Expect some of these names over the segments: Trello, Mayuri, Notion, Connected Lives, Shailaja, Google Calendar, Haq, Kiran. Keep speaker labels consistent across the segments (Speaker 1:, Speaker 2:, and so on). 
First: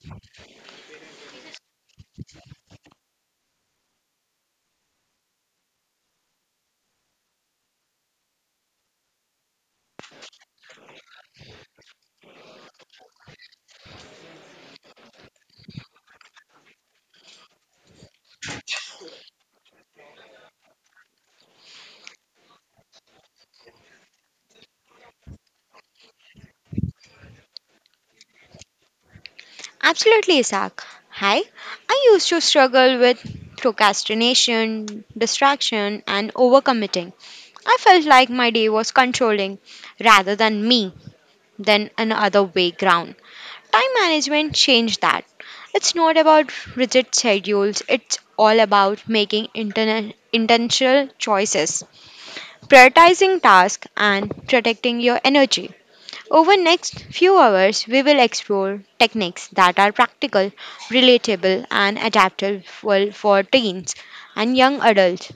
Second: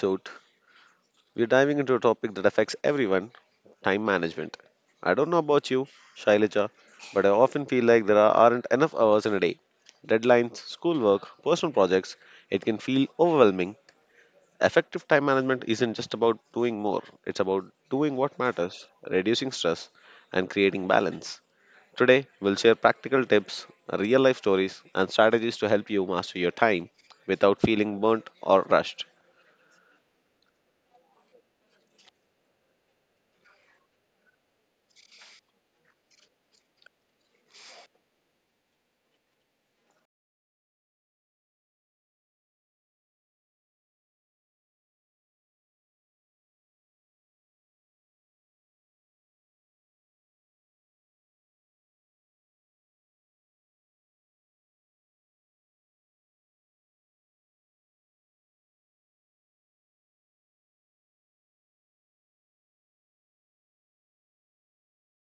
Speaker 1: episode. We're diving into a topic that affects everyone, time management. I don't know about you, Shailaja, but I often feel like aren't enough hours in a day. Deadlines, schoolwork, personal projects, it can feel overwhelming. Effective time management isn't just about doing more, it's about doing what matters, reducing stress, and creating balance. Today, we'll share practical tips, real life stories, and strategies to help you master your time without feeling burnt or rushed.
Speaker 2: Absolutely, Isaac. Hi. I used to struggle with procrastination, distraction, and overcommitting. I felt like my day was controlling rather than me than another way ground. Time management changed that. It's not about rigid schedules, it's all about making intentional choices, prioritizing tasks, and protecting your energy. Over next few hours we will explore techniques that are practical, relatable and adaptable for teens and young adults.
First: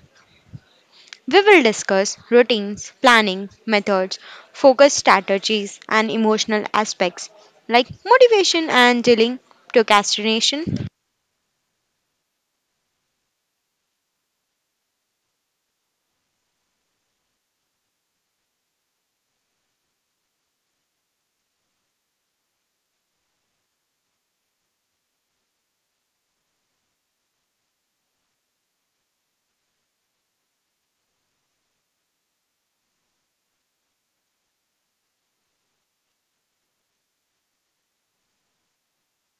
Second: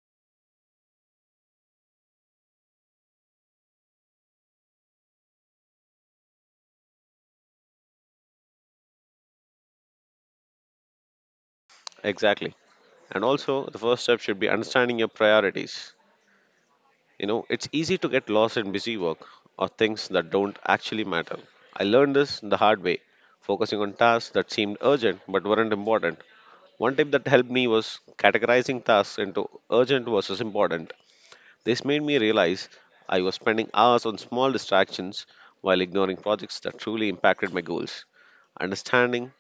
Speaker 2: We will discuss routines, planning, methods, focus strategies and emotional aspects like motivation and dealing procrastination.
Speaker 1: Exactly. And also, the first step should be understanding your priorities. You know, it's easy to get lost in busy work or things that don't actually matter. I learned this the hard way, focusing on tasks that seemed urgent but weren't important. One tip that helped me was categorizing tasks into urgent versus important. This made me realize I was spending hours on small distractions while ignoring projects that truly impacted my goals. Understanding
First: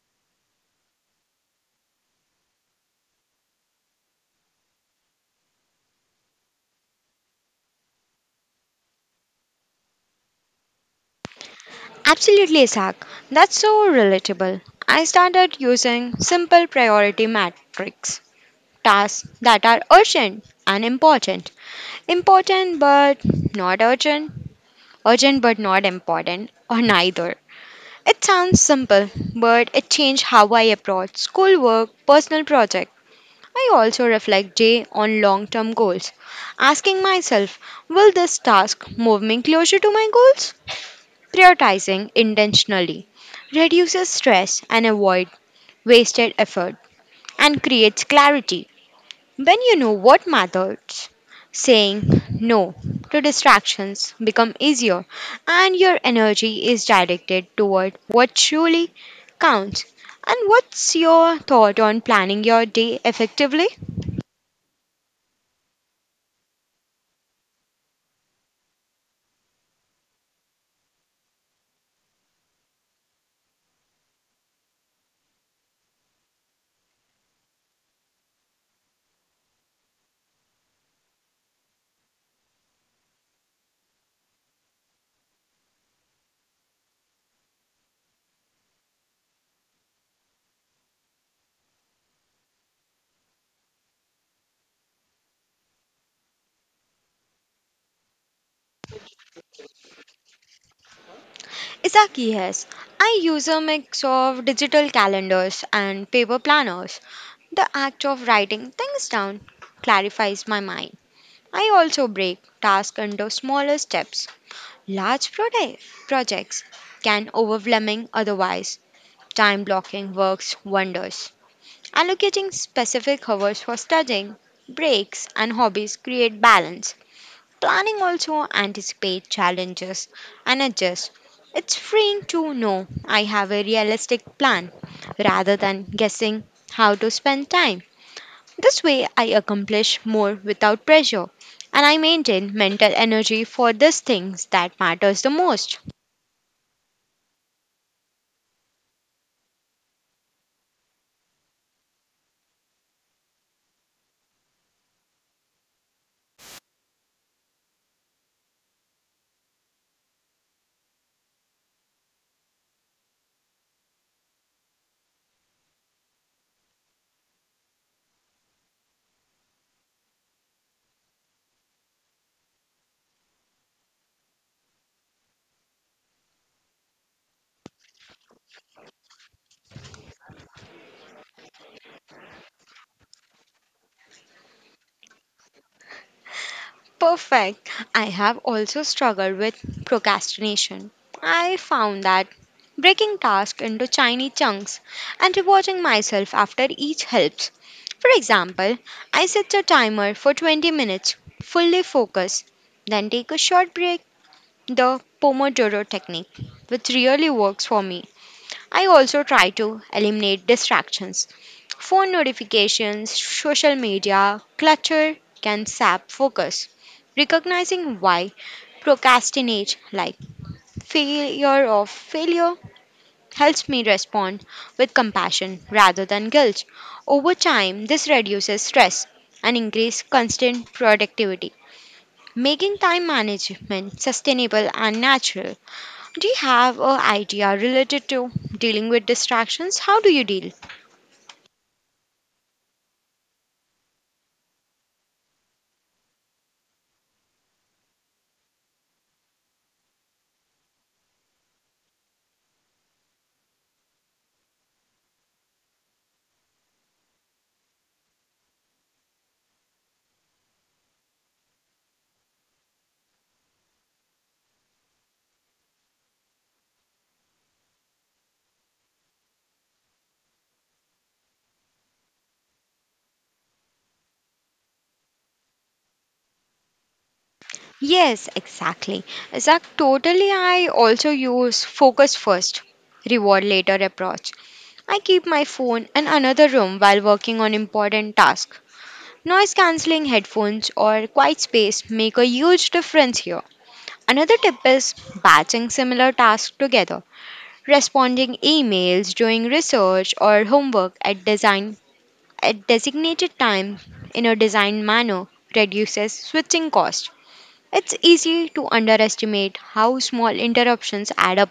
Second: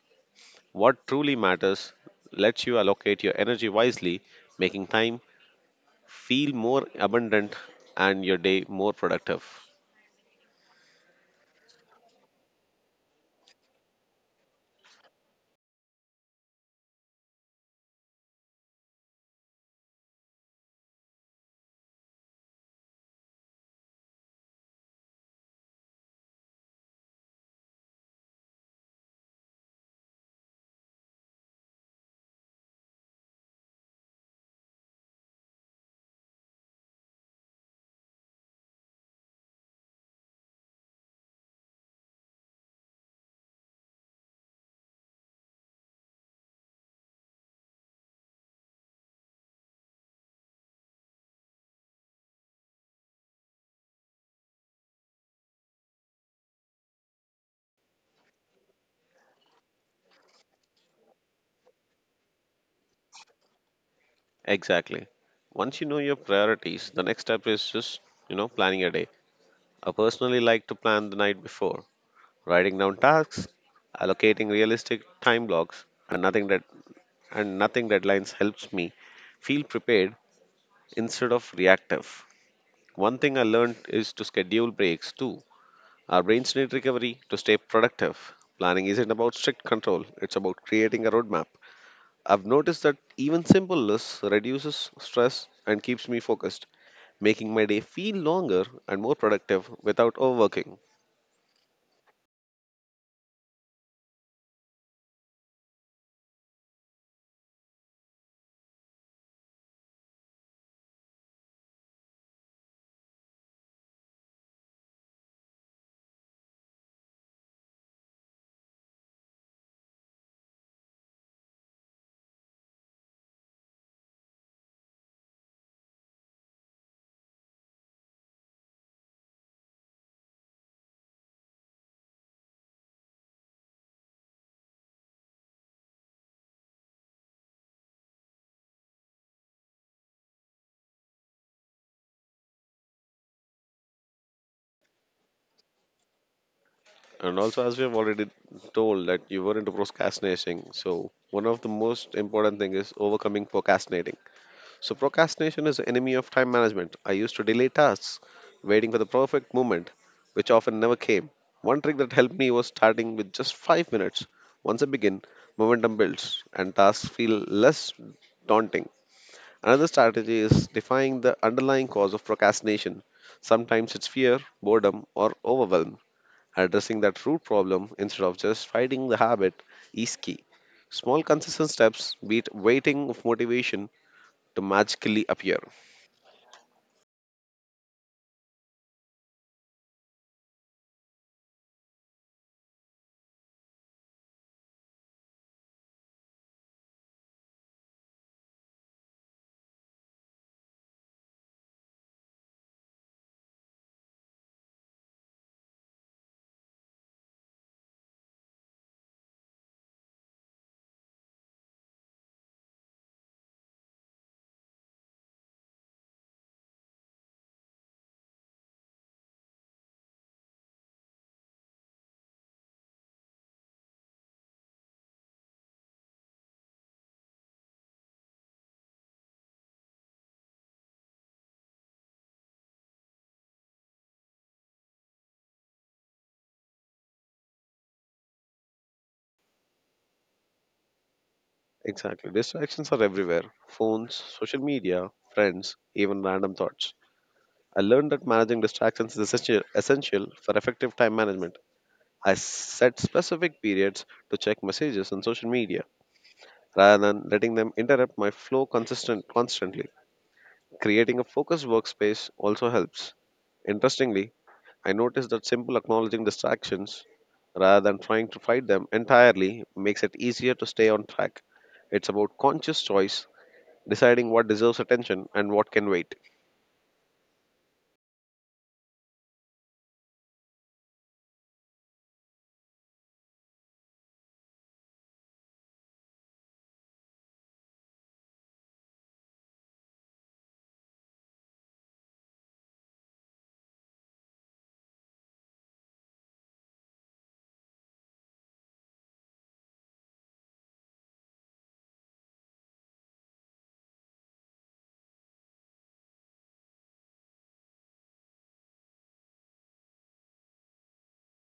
Speaker 1: what truly matters lets you allocate your energy wisely, making time feel more abundant and your day more productive.
Speaker 2: Absolutely, Isaac. That's so relatable. I started using simple priority matrix tasks that are urgent and important. Important but not urgent, urgent but not important, or neither. It sounds simple, but it changed how I approach schoolwork, personal project. I also reflect day on long-term goals, asking myself, will this task move me closer to my goals? Prioritizing intentionally reduces stress and avoid wasted effort and creates clarity. When you know what matters, saying no to distractions become easier and your energy is directed toward what truly counts. And what's your thought on planning your day effectively?
Speaker 1: Exactly. Once you know your priorities, the next step is just, planning your day. I personally like to plan the night before, writing down tasks, allocating realistic time blocks, and nothing that and nothing deadlines helps me feel prepared instead of reactive. One thing I learned is to schedule breaks too. Our brains need recovery to stay productive. Planning isn't about strict control, it's about creating a roadmap. I've noticed that even simple lists reduces stress and keeps me focused, making my day feel longer and more productive without overworking.
Speaker 2: Exactly, yes. I use a mix of digital calendars and paper planners. The act of writing things down clarifies my mind. I also break tasks into smaller steps. Large projects can overwhelming otherwise time blocking works wonders. Allocating specific hours for studying, breaks and hobbies create balance. Planning also anticipates challenges and adjusts. It's freeing to know I have a realistic plan rather than guessing how to spend time. This way I accomplish more without pressure and I maintain mental energy for these things that matters the most.
Speaker 1: And also, as we have already told that you were into procrastinating, so one of the most important thing is overcoming procrastinating. So procrastination is the enemy of time management. I used to delay tasks, waiting for the perfect moment, which often never came. One trick that helped me was starting with just 5 minutes. Once I begin, momentum builds and tasks feel less daunting. Another strategy is defining the underlying cause of procrastination. Sometimes it's fear, boredom, or overwhelm. Addressing that root problem instead of just fighting the habit is key. Small consistent steps beat waiting of motivation to magically appear.
Speaker 2: Perfect. I have also struggled with procrastination. I found that breaking tasks into tiny chunks and rewarding myself after each helps. For example, I set a timer for 20 minutes, fully focus, then take a short break. The Pomodoro technique, which really works for me. I also try to eliminate distractions. Phone notifications, social media, clutter can sap focus. Recognizing why procrastinate like failure or failure helps me respond with compassion rather than guilt. Over time, this reduces stress and increases constant productivity, making time management sustainable and natural. Do you have an idea related to dealing with distractions? How do you deal?
Speaker 1: Exactly. Distractions are everywhere, phones, social media, friends, even random thoughts. I learned that managing distractions is essential for effective time management. I set specific periods to check messages on social media rather than letting them interrupt my flow constantly. Creating a focused workspace also helps. Interestingly, I noticed that simple acknowledging distractions rather than trying to fight them entirely makes it easier to stay on track. It's about conscious choice, deciding what deserves attention and what can wait.
Speaker 2: Yes, exactly. Zach, totally. I also use focus first, reward later approach. I keep my phone in another room while working on important tasks. Noise cancelling headphones or quiet space make a huge difference here. Another tip is batching similar tasks together, responding emails, doing research or homework at designated time in a design manner reduces switching cost. It's easy to underestimate how small interruptions add up.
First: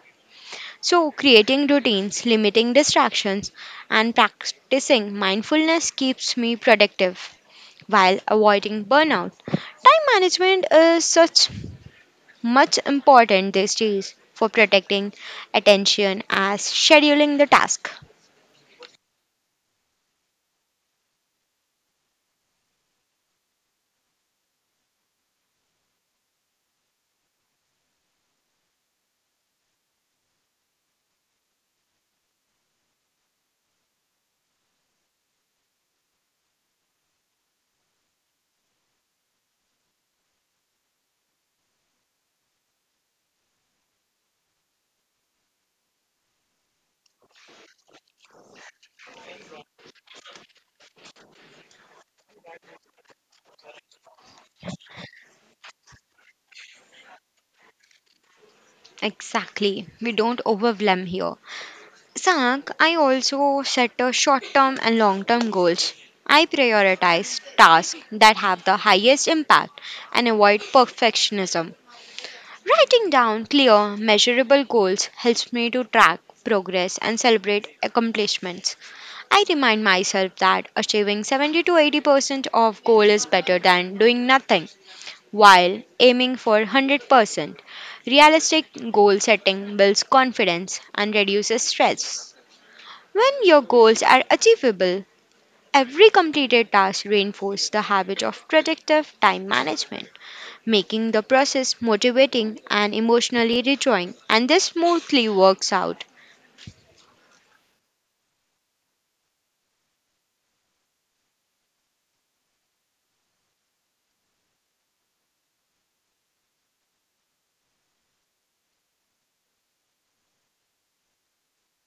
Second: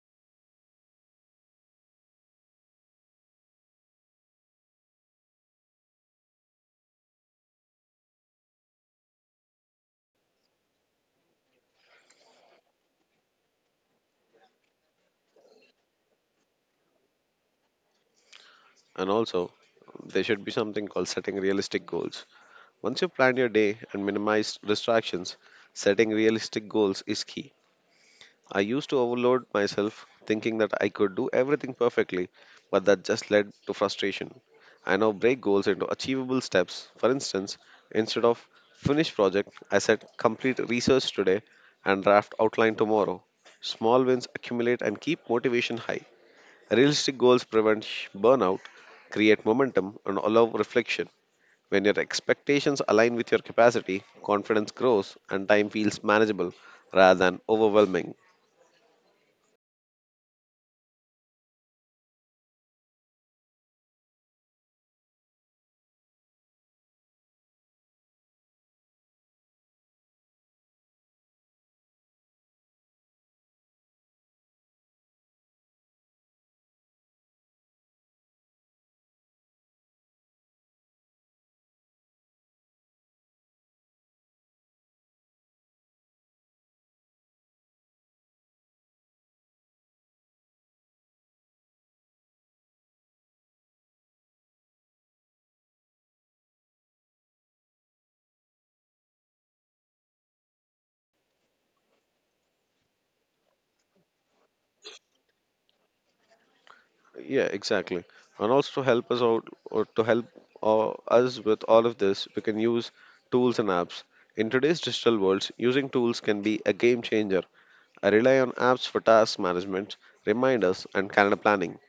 Speaker 2: So, creating routines, limiting distractions, and practicing mindfulness keeps me productive while avoiding burnout. Time management is such much important these days for protecting attention as scheduling the task.
Speaker 1: And also, there should be something called setting realistic goals. Once you've planned your day and minimized distractions, setting realistic goals is key. I used to overload myself thinking that I could do everything perfectly, but that just led to frustration. I now break goals into achievable steps. For instance, instead of finish project, I set complete research today and draft outline tomorrow. Small wins accumulate and keep motivation high. Realistic goals prevent burnout, create momentum, and allow reflection. When your expectations align with your capacity, confidence grows and time feels manageable rather than overwhelming.
Speaker 2: Exactly. We don't overwhelm here. Sank, I also set a short-term and long-term goals. I prioritize tasks that have the highest impact and avoid perfectionism. Writing down clear, measurable goals helps me to track progress and celebrate accomplishments. I remind myself that achieving 70 to 80% of goal is better than doing nothing while aiming for 100%. Realistic goal setting builds confidence and reduces stress. When your goals are achievable, every completed task reinforces the habit of productive time management, making the process motivating and emotionally rejoicing. And this smoothly works out.
Speaker 1: Yeah, exactly. And also, help us out or to help uh, us with all of this, we can use tools and apps. In today's digital worlds, using tools can be a game changer. I rely on apps for task management, reminders, and calendar planning.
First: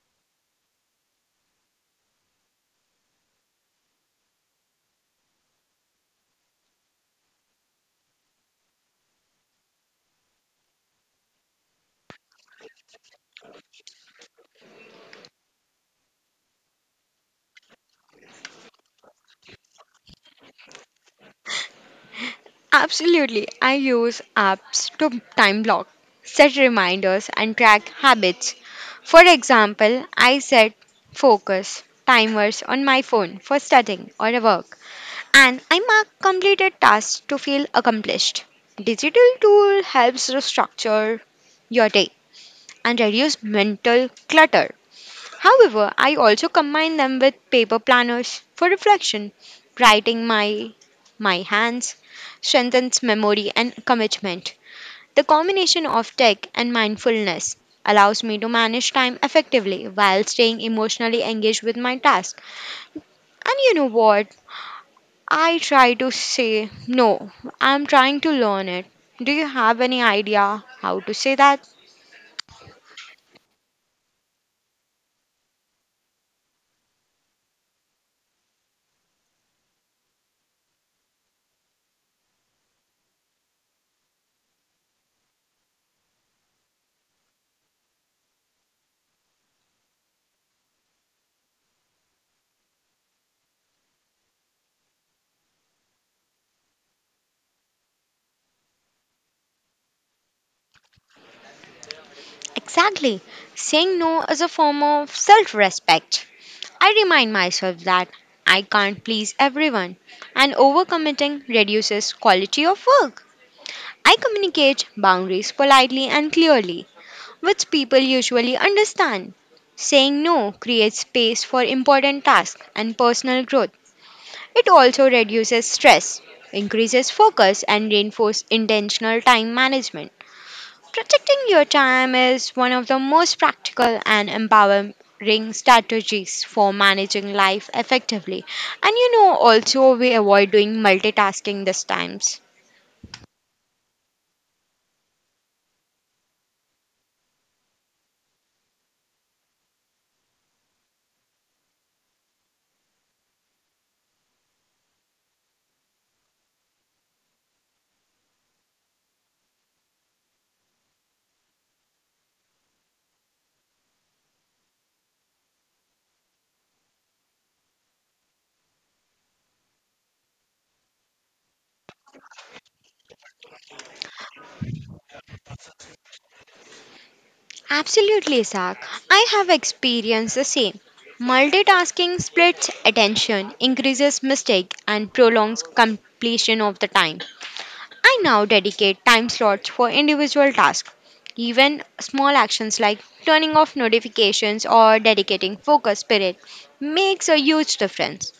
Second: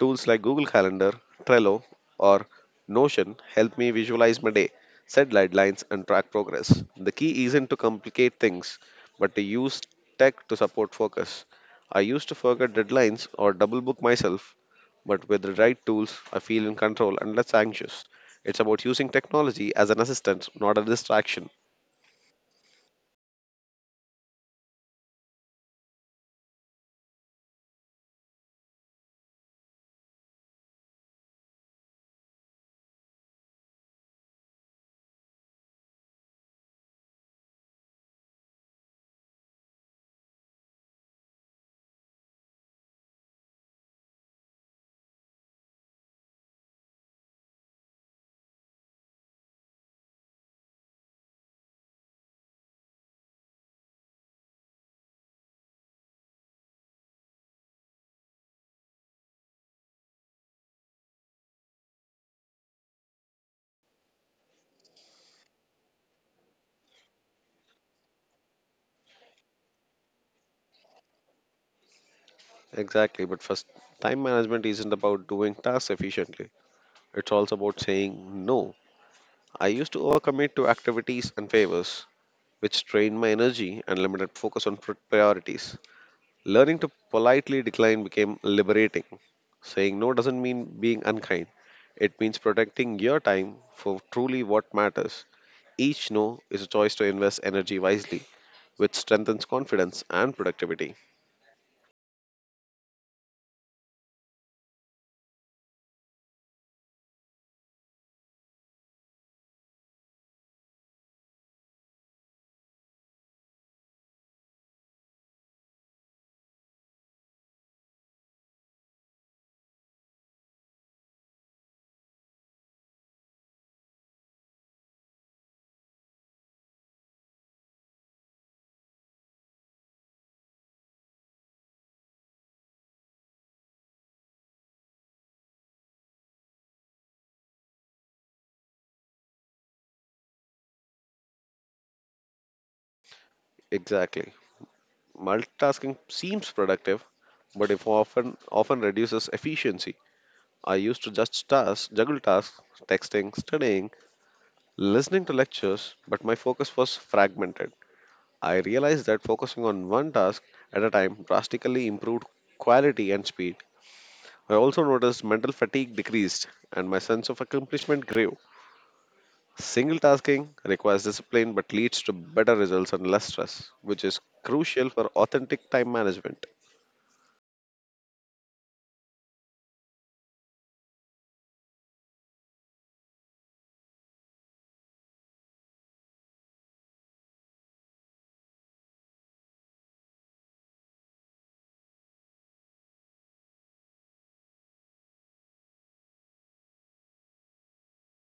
Speaker 1: Tools like Google Calendar, Trello, or Notion help me visualize my day, set deadlines, and track progress. The key isn't to complicate things, but to use tech to support focus. I used to forget deadlines or double book myself, but with the right tools, I feel in control and less anxious. It's about using technology as an assistant, not a distraction.
Speaker 2: Absolutely, I use apps to time block, set reminders, and track habits. For example, I set focus timers on my phone for studying or work and I mark completed tasks to feel accomplished. Digital tool helps to structure your day and reduce mental clutter. However, I also combine them with paper planners for reflection. Writing my hands strengthens memory and commitment. The combination of tech and mindfulness allows me to manage time effectively while staying emotionally engaged with my task. And you know what? I try to say, no, I'm trying to learn it. Do you have any idea how to say that?
Speaker 1: Exactly, but first, time management isn't about doing tasks efficiently. It's also about saying no. I used to overcommit to activities and favors, which drained my energy and limited focus on priorities. Learning to politely decline became liberating. Saying no doesn't mean being unkind, it means protecting your time for truly what matters. Each no is a choice to invest energy wisely, which strengthens confidence and productivity.
Speaker 2: Exactly. Saying no is a form of self respect. I remind myself that I can't please everyone, and overcommitting reduces quality of work. I communicate boundaries politely and clearly, which people usually understand. Saying no creates space for important tasks and personal growth. It also reduces stress, increases focus, and reinforces intentional time management. Protecting your time is one of the most practical and empowering strategies for managing life effectively. And you know, also, we avoid doing multitasking these times.
Speaker 1: Exactly. Multitasking seems productive, but if often often reduces efficiency. I used to juggle tasks, texting, studying, listening to lectures, but my focus was fragmented. I realized that focusing on one task at a time drastically improved quality and speed. I also noticed mental fatigue decreased and my sense of accomplishment grew. Single tasking requires discipline but leads to better results and less stress, which is crucial for authentic time management.
Speaker 2: Absolutely, Zach. I have experienced the same. Multitasking splits attention, increases mistake, and prolongs completion of the time. I now dedicate time slots for individual tasks. Even small actions like turning off notifications or dedicating focus period makes a huge difference.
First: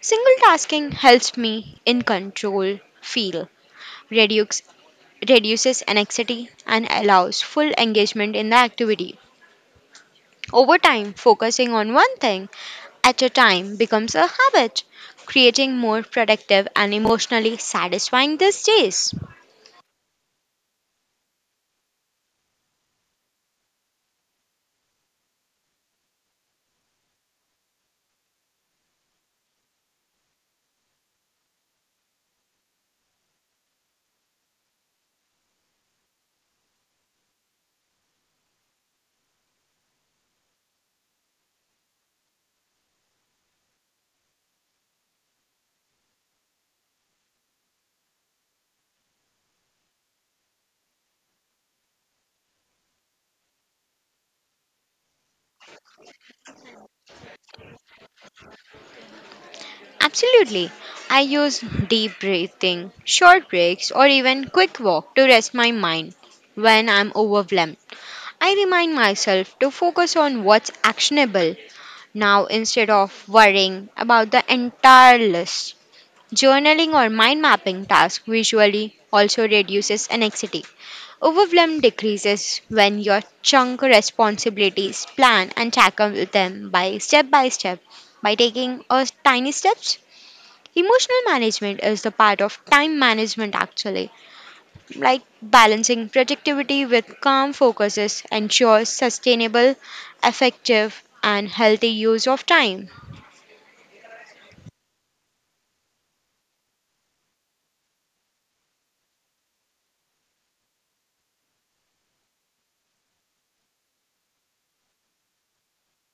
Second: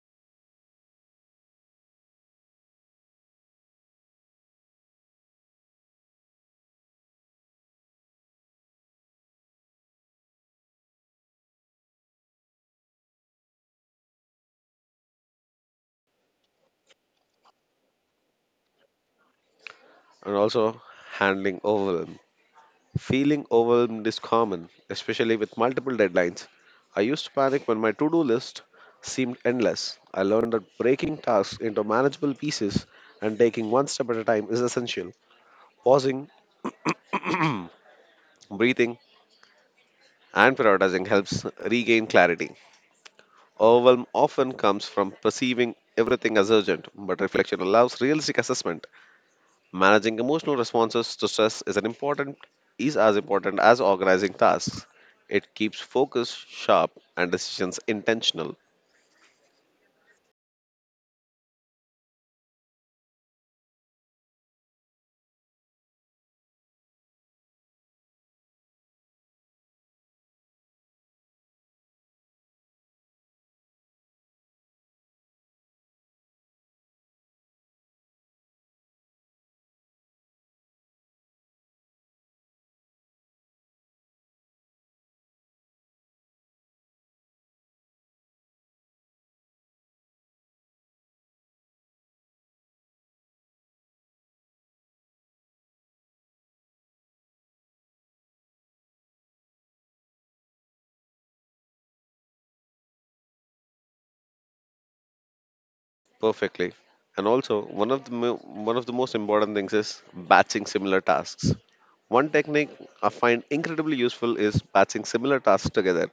Speaker 2: Single tasking helps me in control feel, reduce, reduces anxiety and allows full engagement in the activity. Over time, focusing on one thing at a time becomes a habit, creating more productive and emotionally satisfying these days.
Speaker 1: And also, handling overwhelm. Feeling overwhelmed is common, especially with multiple deadlines. I used to panic when my to do list seemed endless. I learned that breaking tasks into manageable pieces and taking one step at a time is essential. Pausing, breathing, and prioritizing helps regain clarity. Overwhelm often comes from perceiving everything as urgent, but reflection allows realistic assessment. Managing emotional responses to stress is an important is as important as organizing tasks. It keeps focus sharp and decisions intentional.
Speaker 2: Absolutely. I use deep breathing, short breaks, or even quick walk to rest my mind when I'm overwhelmed. I remind myself to focus on what's actionable now instead of worrying about the entire list. Journaling or mind mapping tasks visually also reduces anxiety. Overwhelm decreases when you chunk responsibilities, plan and tackle them by step by step by taking a tiny steps. Emotional management is the part of time management actually. Like balancing productivity with calm focuses ensures sustainable, effective, and healthy use of time.
Speaker 1: Perfectly. And also, one of the most important things is batching similar tasks. One technique I find incredibly useful is batching similar tasks together.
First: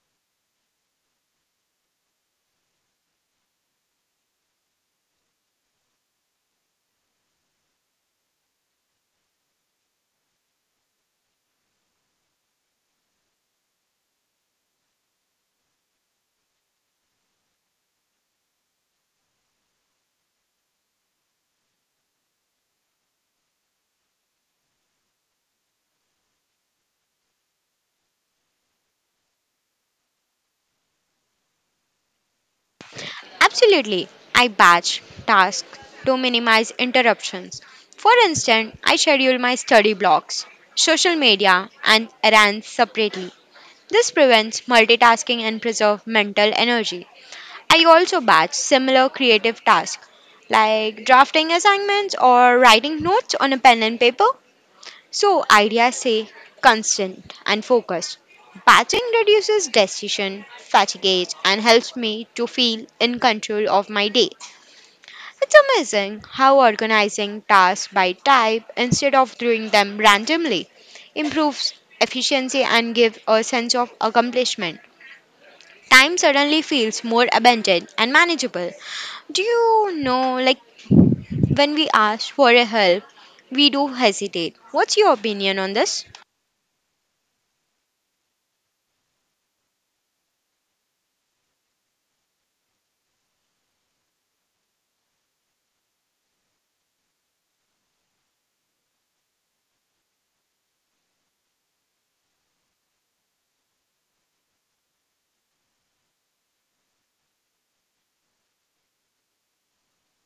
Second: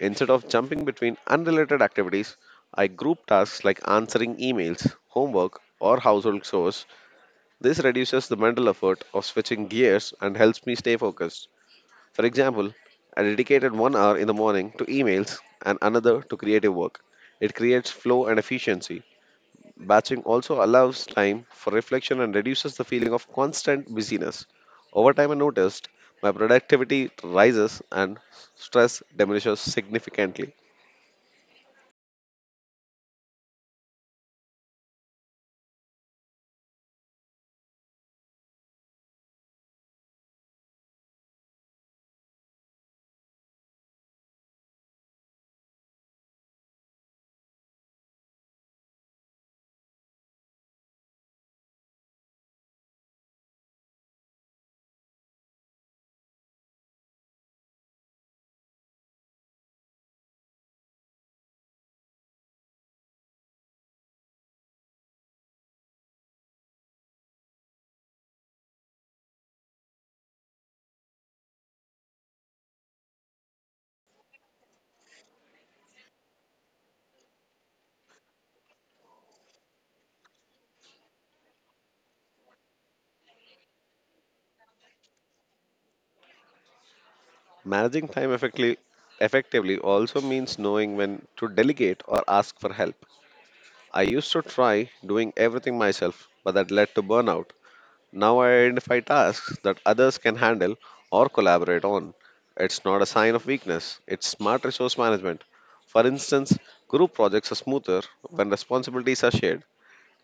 Speaker 1: Instead of jumping between unrelated activities, I group tasks like answering emails, homework, or household chores. This reduces the mental effort of switching gears and helps me stay focused. For example, I dedicated 1 hour in the morning to emails and another to creative work. It creates flow and efficiency. Batching also allows time for reflection and reduces the feeling of constant busyness. Over time, I noticed my productivity rises and stress diminishes significantly.
Speaker 2: Absolutely, I batch tasks to minimize interruptions. For instance, I schedule my study blocks, social media, and errands separately. This prevents multitasking and preserves mental energy. I also batch similar creative tasks like drafting assignments or writing notes on a pen and paper so ideas stay constant and focused. Batching reduces decision fatigue and helps me to feel in control of my day. It's amazing how organizing tasks by type instead of doing them randomly improves efficiency and gives a sense of accomplishment. Time suddenly feels more abundant and manageable. Do you know, like, when we ask for a help, we do hesitate. What's your opinion on this?
Speaker 1: Managing time effectively also means knowing when to delegate or ask for help. I used to try doing everything myself, but that led to burnout. Now I identify tasks that others can handle or collaborate on. It's not a sign of weakness, it's smart resource management. For instance, group projects are smoother when responsibilities are shared.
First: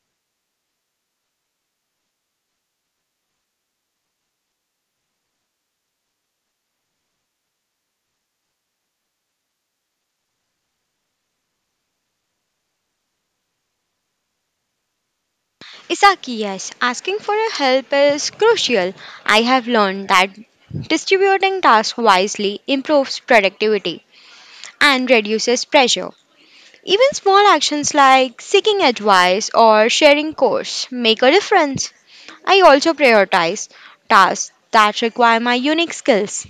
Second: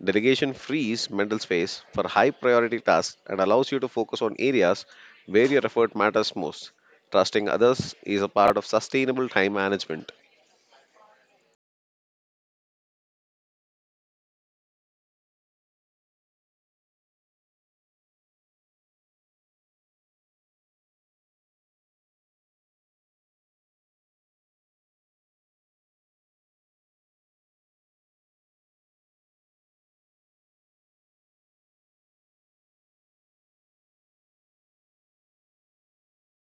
Speaker 1: Delegation frees mental space for high priority tasks and allows you to focus on areas where your effort matters most. Trusting others is a part of sustainable time management.
Speaker 2: Isaki, yes, asking for a help is crucial. I have learned that distributing tasks wisely improves productivity and reduces pressure. Even small actions like seeking advice or sharing course make a difference. I also prioritize tasks that require my unique skills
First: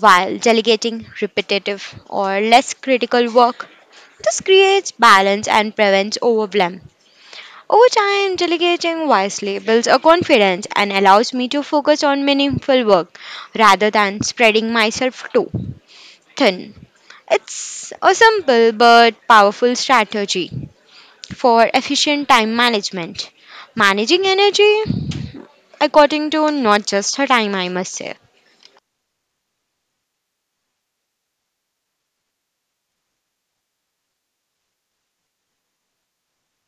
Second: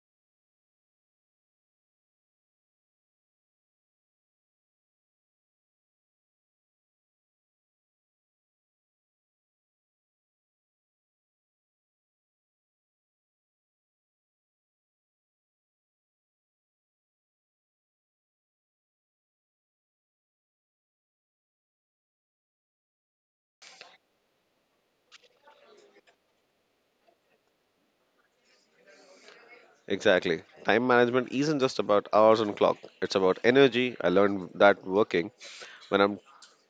Speaker 2: while delegating repetitive or less critical work. This creates balance and prevents overwhelm. Over time, delegating wisely builds a confidence and allows me to focus on meaningful work rather than spreading myself too thin. It's a simple but powerful strategy for efficient time management. Managing energy according to not just her time, I must say.
Speaker 1: Exactly. Time management isn't just about hours on clock. It's about energy. I learned that working. When I'm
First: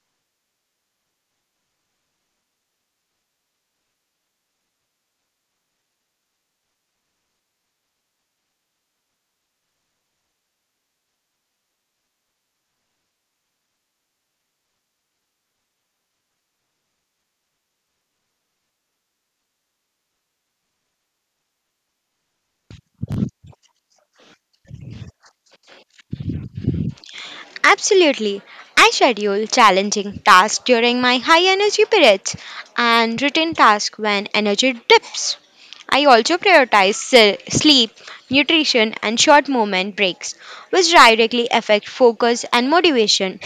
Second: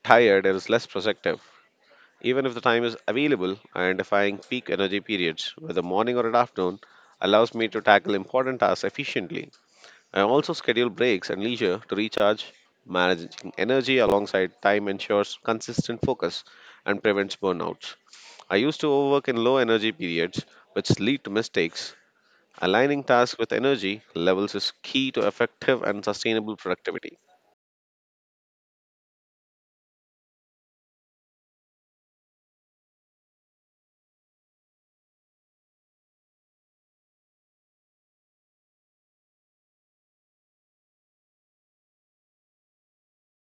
Speaker 1: tired, it is less productive. Even if the time is available, identifying peak energy periods, whether morning or at afternoon, allows me to tackle important tasks efficiently. I also schedule breaks and leisure to recharge. Managing energy alongside time ensures consistent focus and prevents burnouts. I used to overwork in low energy periods, which lead to mistakes. Aligning tasks with energy levels is key to effective and sustainable productivity.
Speaker 2: Absolutely. I schedule challenging tasks during my high energy periods and routine tasks when energy dips. I also prioritize sleep, nutrition, and short movement breaks, which directly affect focus and motivation.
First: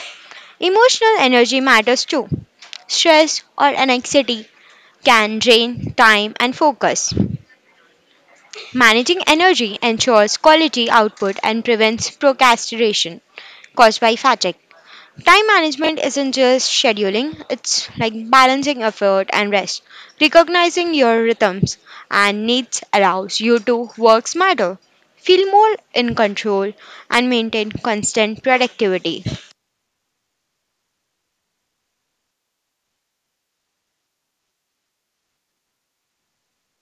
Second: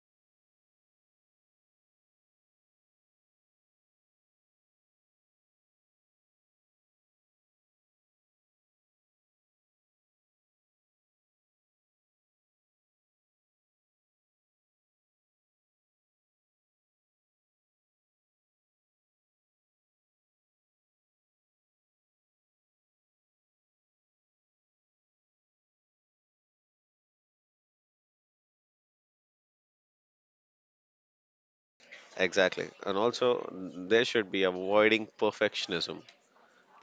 Speaker 2: Emotional energy matters too. Stress or anxiety can drain time and focus. Managing energy ensures quality output and prevents procrastination caused by fatigue. Time management isn't just scheduling, it's like balancing effort and rest. Recognizing your rhythms and needs allows you to work smarter, feel more in control, and maintain constant productivity.
Speaker 1: Exactly. And also, there should be avoiding perfectionism.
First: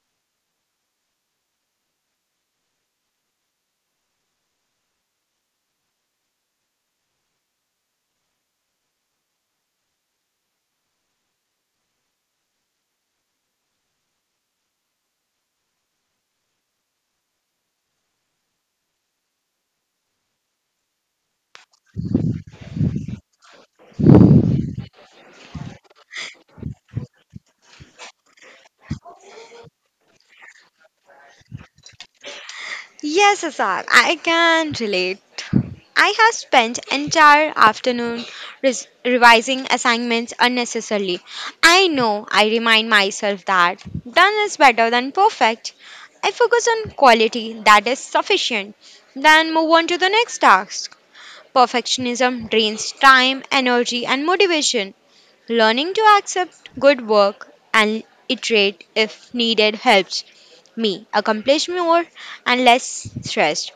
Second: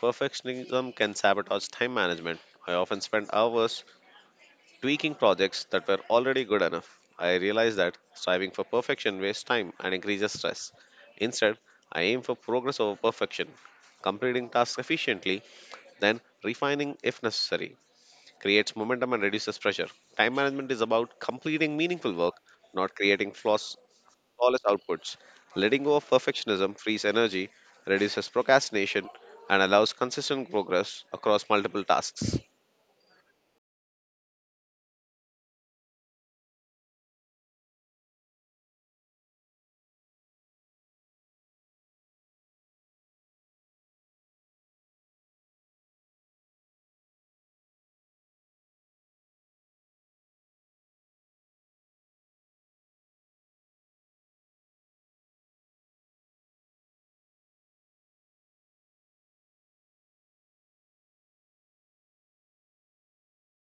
Speaker 1: Perfectionism can sabotage time management. I often spend hours tweaking projects that were already good enough. I realize that striving for perfection wastes time and increases stress. Instead, I aim for progress over perfection, completing tasks efficiently, then refining if necessary. Creates momentum and reduces pressure. Time management is about completing meaningful work, not flawless outputs. Letting go of perfectionism frees energy, reduces procrastination, and allows consistent progress across multiple tasks.
Speaker 2: Yes, Asar, I can relate. I have spent entire afternoon revising assignments unnecessarily. I know I remind myself that done is better than perfect. I focus on quality that is sufficient, then move on to the next task. Perfectionism drains time, energy, and motivation. Learning to accept good work and iterate if needed helps me accomplish more and less stressed.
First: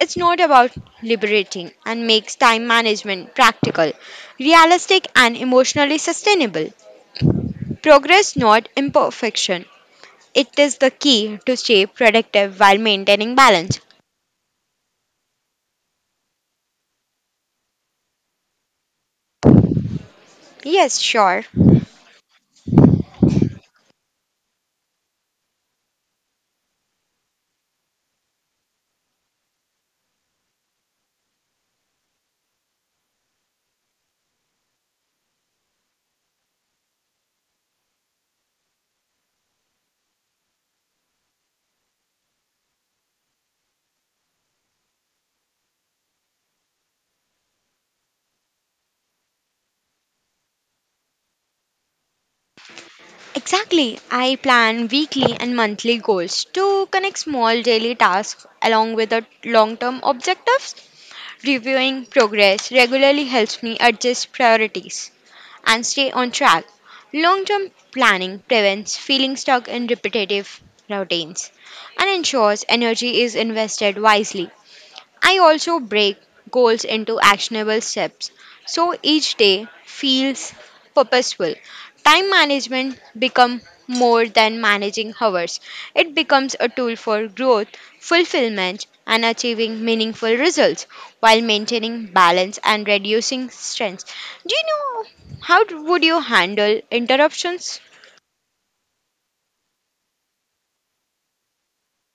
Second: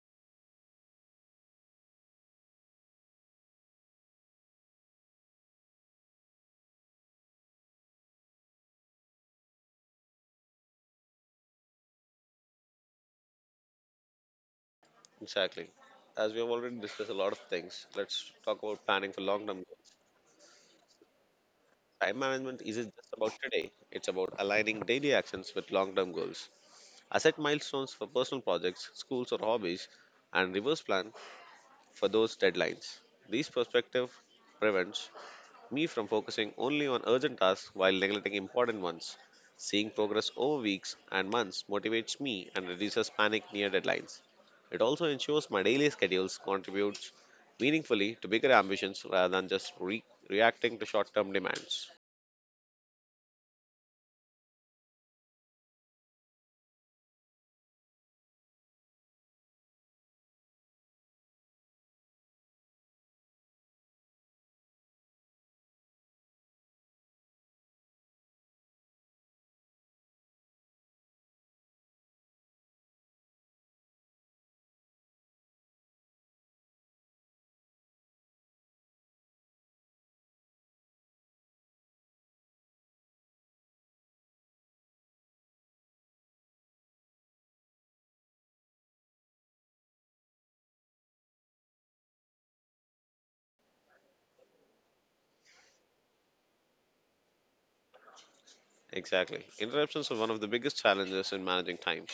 Speaker 2: It's not about liberating and makes time management practical, realistic, and emotionally sustainable. Progress, not imperfection. It is the key to stay productive while maintaining balance.
Speaker 1: Exactly. As we have already discussed a lot of things, let's talk about planning for long term goals.
Speaker 2: Yes, sure.
Speaker 1: Time management isn't just about today, it's about aligning daily actions with long term goals. Asset milestones for personal projects, schools, or hobbies, and reverse plan for those deadlines. These perspectives prevents me from focusing only on urgent tasks while neglecting important ones. Seeing progress over weeks and months motivates me and reduces panic near deadlines. It also ensures my daily schedules contributes meaningfully to bigger ambitions rather than just reacting to short-term demands.
Speaker 2: Exactly. I plan weekly and monthly goals to connect small daily tasks along with the long term objectives. Reviewing progress regularly helps me adjust priorities and stay on track. Long term planning prevents feeling stuck in repetitive routines and ensures energy is invested wisely. I also break goals into actionable steps so each day feels purposeful. Time management becomes more than managing hours. It becomes a tool for growth, fulfillment, and achieving meaningful results while maintaining balance and reducing stress. Do you know how would you handle interruptions?
Speaker 1: Exactly. Interruptions are one of the biggest challenges in managing time.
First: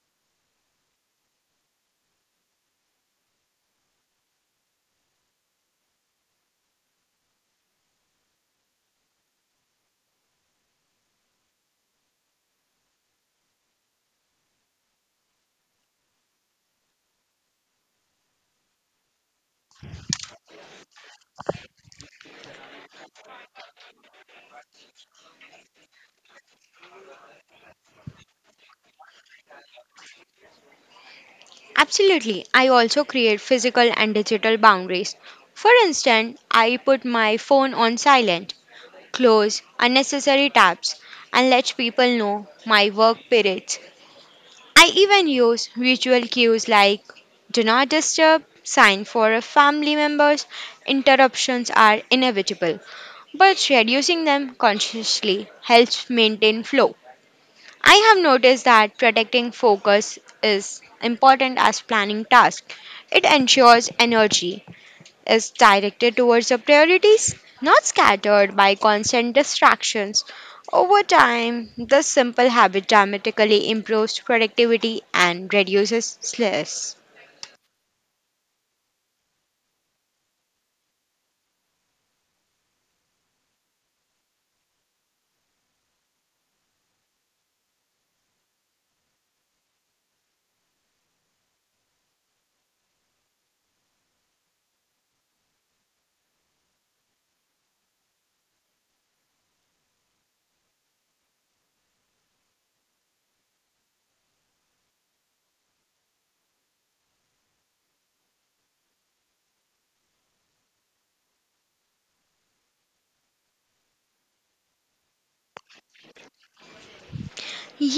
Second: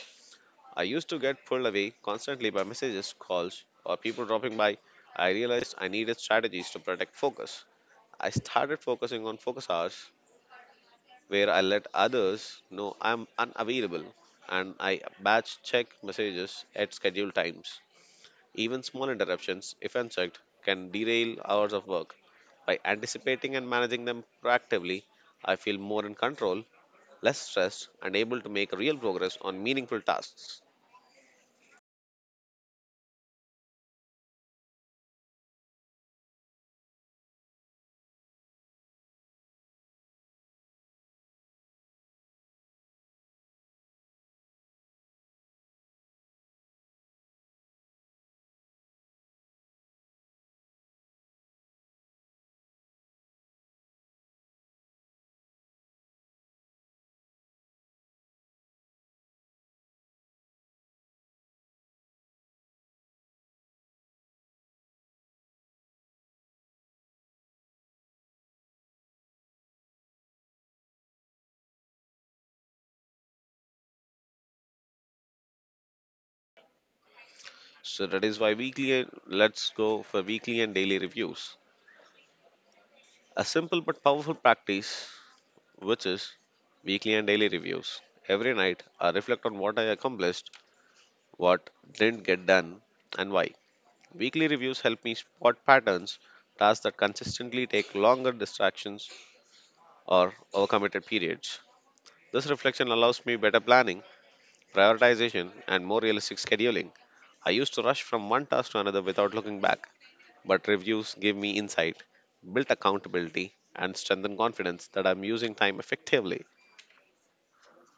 Speaker 1: I used to get pulled away constantly by messages, calls, or people dropping by. I realized I needed strategies to protect focus. I started focusing on focus hours where I let others know I'm unavailable and I batch check messages at scheduled times. Even small interruptions, if unchecked, can derail hours of work. By anticipating and managing them proactively, I feel more in control, less stressed, and able to make real progress on meaningful tasks.
Speaker 2: Absolutely. I also create physical and digital boundaries. For instance, I put my phone on silent, close unnecessary tabs, and let people know my work periods. I even use visual cues like do not disturb sign for a family members. Interruptions are inevitable, but reducing them consciously helps maintain flow. I have noticed that protecting focus is important as planning tasks. It ensures energy is directed towards your priorities, not scattered by constant distractions. Over time, this simple habit dramatically improves productivity and reduces stress.
Speaker 1: So that is why weekly let's go for weekly and daily reviews. A simple but powerful practice which is weekly and daily reviews. Every night I reflect on what I accomplished, what didn't get done and why. Weekly reviews help me spot patterns, tasks that consistently take longer distractions or overcommitted periods. This reflection allows me better planning, prioritization and more realistic scheduling. I used to rush from one task to another without looking back, but reviews give me insight, built accountability, and strengthen confidence that I'm using time effectively.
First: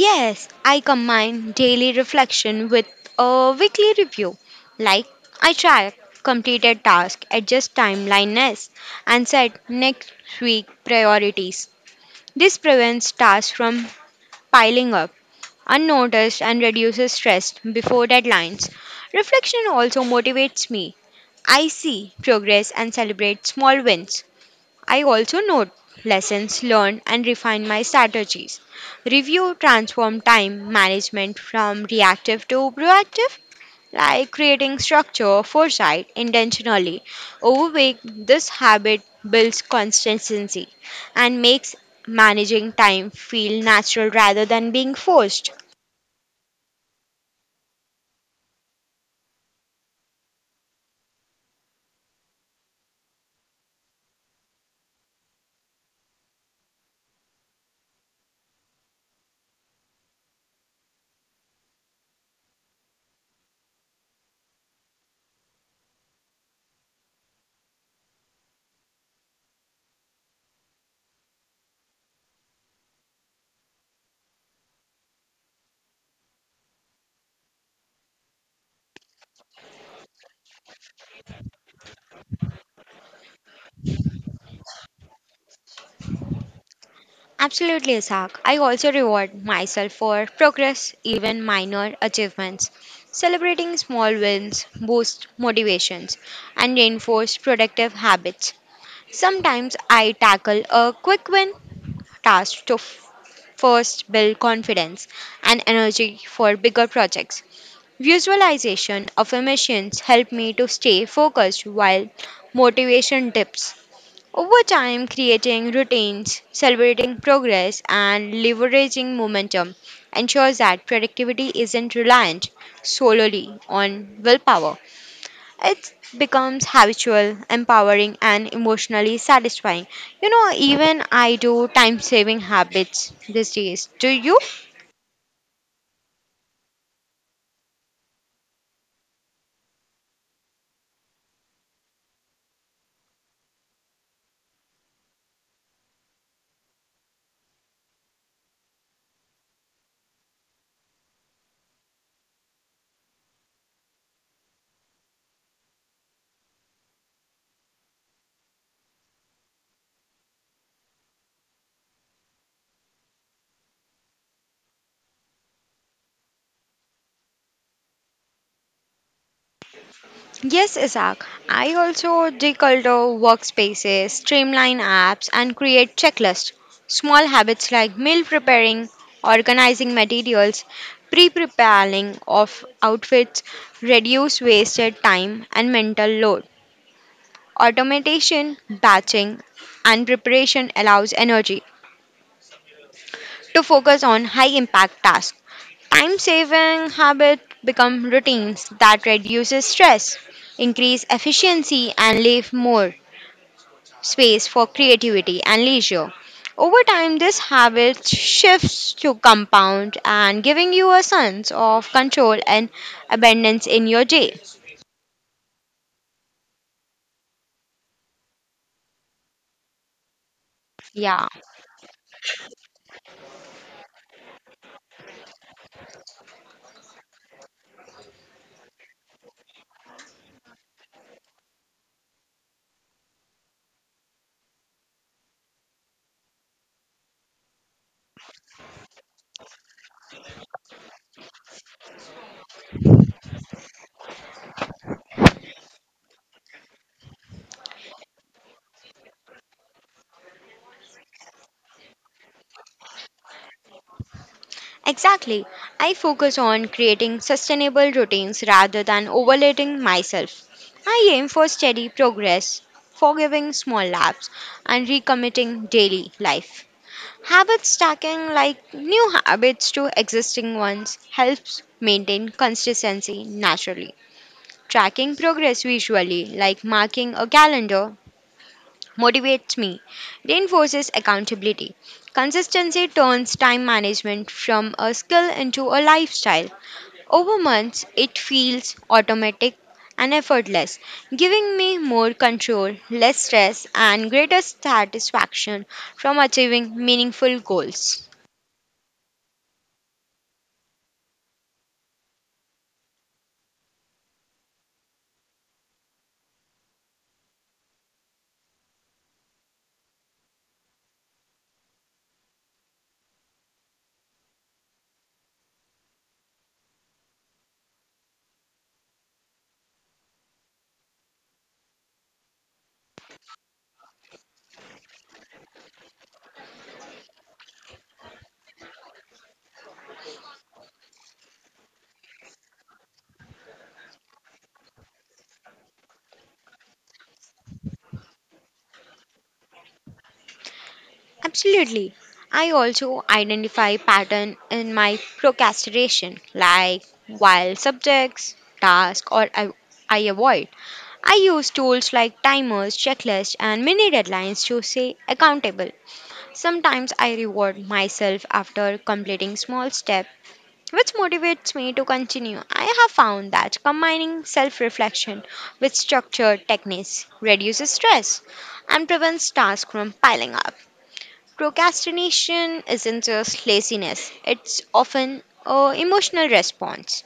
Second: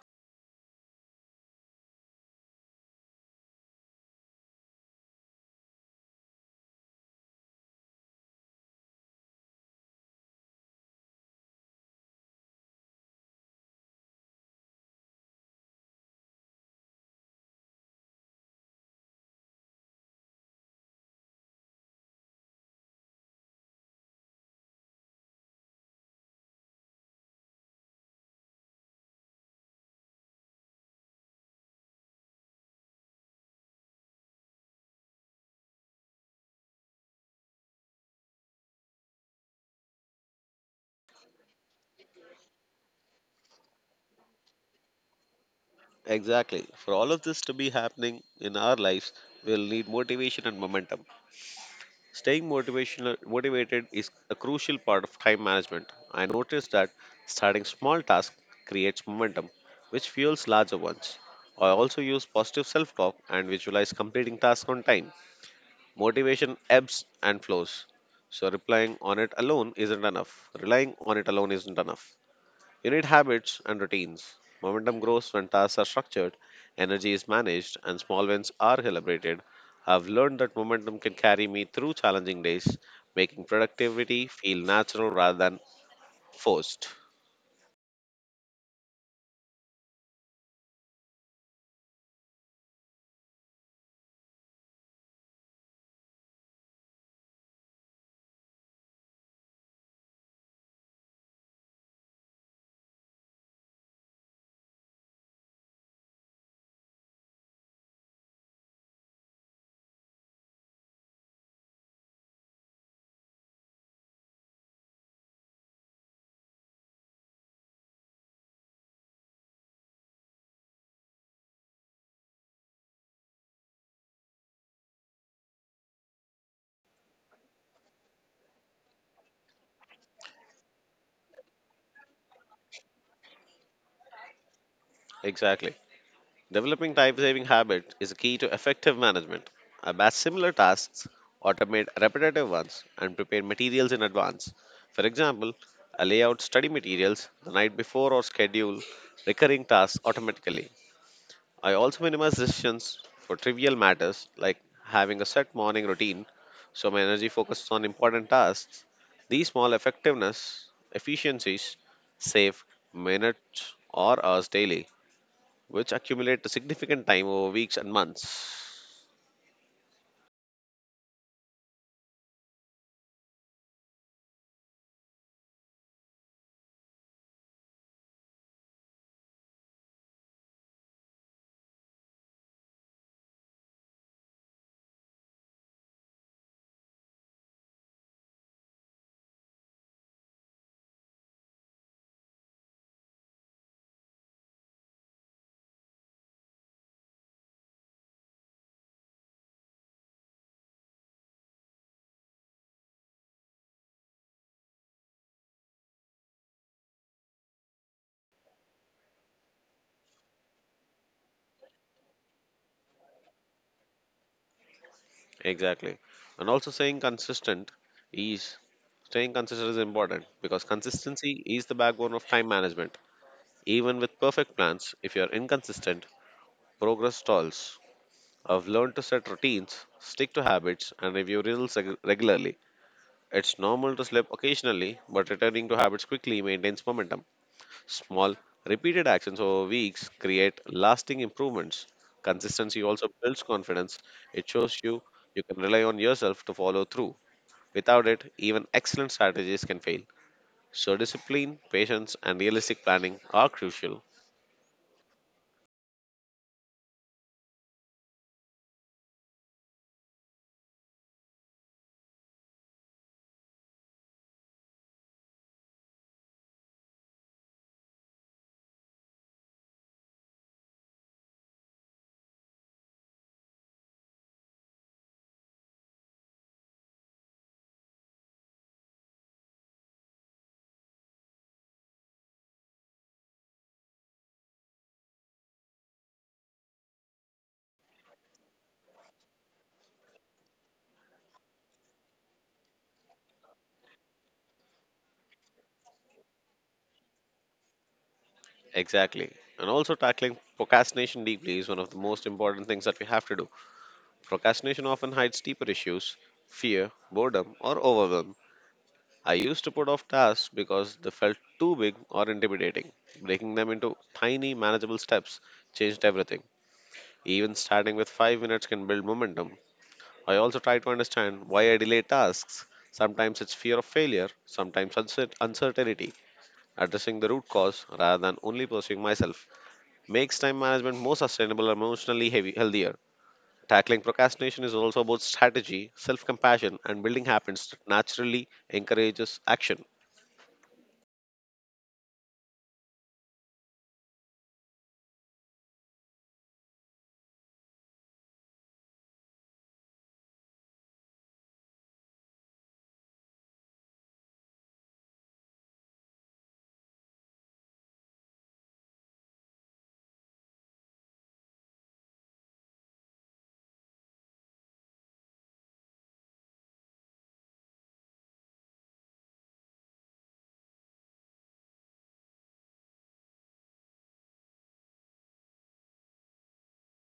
Speaker 2: Yes, I combine daily reflection with a weekly review. Like I track completed tasks, adjust timelines, and set next week priorities. This prevents tasks from piling up unnoticed and reduces stress before deadlines. Reflection also motivates me. I see progress and celebrate small wins. I also note lessons learned and refine my strategies. Review transform time management from reactive to proactive, like creating structure, foresight intentionally. Over week, this habit builds consistency and makes managing time feel natural rather than being forced.
Speaker 1: Exactly. For all of this to be happening in our lives, we'll need motivation and momentum. Staying motivated is a crucial part of time management. I noticed that starting small tasks creates momentum, which fuels larger ones. I also use positive self talk and visualize completing tasks on time. Motivation ebbs and flows. So replying on it alone isn't enough. Relying on it alone isn't enough. You need habits and routines. Momentum grows when tasks are structured, energy is managed, and small wins are celebrated. I've learned that momentum can carry me through challenging days, making productivity feel natural rather than forced.
Speaker 2: Absolutely, Ishaq. I also reward myself for progress, even minor achievements. Celebrating small wins boosts motivations and reinforce productive habits. Sometimes I tackle a quick win task to first build confidence and energy for bigger projects. Visualization affirmations help me to stay focused while motivation dips. Over time, creating routines, celebrating progress, and leveraging momentum ensures that productivity isn't reliant solely on willpower. It becomes habitual, empowering, and emotionally satisfying. You know, even I do time saving habits these days. Do you?
Speaker 1: Exactly. Developing time saving habits is a key to effective management. I batch similar tasks, automate repetitive ones, and prepare materials in advance. For example, I lay out study materials the night before or schedule recurring tasks automatically. I also minimize decisions for trivial matters like having a set morning routine so my energy focuses on important tasks. These small effectiveness efficiencies save minutes or hours daily which accumulate a significant time over weeks and months.
Speaker 2: Yes, Isaac. I also declutter workspaces, streamline apps, and create checklists. Small habits like meal preparing, organizing materials, pre-preparing of outfits reduce wasted time and mental load. Automation, batching, and preparation allows energy to focus on high impact tasks. Time saving habits become routines that reduces stress, increase efficiency and leave more space for creativity and leisure. Over time this habit shifts to compound and giving you a sense of control and abundance in your day.
Speaker 1: Exactly. And also, is staying consistent is important because
Speaker 2: Yeah.
Speaker 1: consistency is the backbone of time management. Even with perfect plans, if you're inconsistent, progress stalls. I've learned to set routines, stick to habits, and review results regularly. It's normal to slip occasionally, but returning to habits quickly maintains momentum. Small, repeated actions over weeks create lasting improvements. Consistency also builds confidence. It shows you can rely on yourself to follow through. Without it, even excellent strategies can fail. So, discipline, patience, and realistic planning are crucial.
Speaker 2: Exactly. I focus on creating sustainable routines rather than overloading myself. I aim for steady progress, forgiving small laps, and recommitting daily life. Habit stacking, like new habits to existing ones, helps maintain consistency naturally. Tracking progress visually, like marking a calendar, motivates me, reinforces accountability. Consistency turns time management from a skill into a lifestyle. Over months, it feels automatic and effortless, giving me more control, less stress, and greater satisfaction from achieving meaningful goals.
Speaker 1: Exactly. And also, tackling procrastination deeply is one of the most important things that we have to do. Procrastination often hides deeper issues, fear, boredom, or overwhelm. I used to put off tasks because they felt too big or intimidating. Breaking them into tiny, manageable steps changed everything. Even starting with 5 minutes can build momentum. I also try to understand why I delay tasks. Sometimes it's fear of failure, sometimes uncertainty. Addressing the root cause rather than only pursuing myself makes time management more sustainable and healthier. Tackling procrastination is also about strategy, self compassion, and building habits that naturally encourages action.
Speaker 2: Absolutely. I also identify pattern in my procrastination, like while subjects, tasks, or I avoid. I use tools like timers, checklists, and mini deadlines to stay accountable. Sometimes I reward myself after completing small steps, which motivates me to continue. I have found that combining self reflection with structured techniques reduces stress and prevents tasks from piling up. Procrastination isn't just laziness, it's often an emotional response,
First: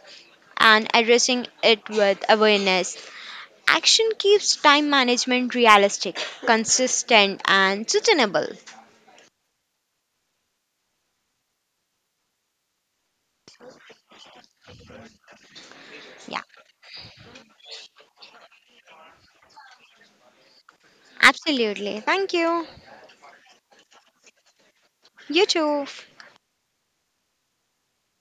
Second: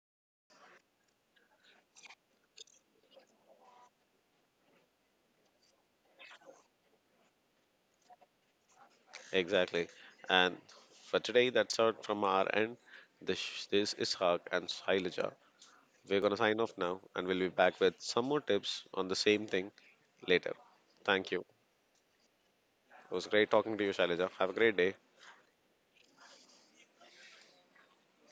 Speaker 2: and addressing it with awareness. Action keeps time management realistic, consistent, and sustainable.
Speaker 1: Exactly. And for today, that's all from our end. This is Haq and Shailaja. We're going to
Speaker 2: Yeah,
Speaker 1: sign off now and we'll be back with some more tips on the same thing later. Thank you. It
Speaker 2: absolutely. Thank you.
Speaker 1: was great talking to you, Shailaja. Have a great day.
Speaker 2: You too.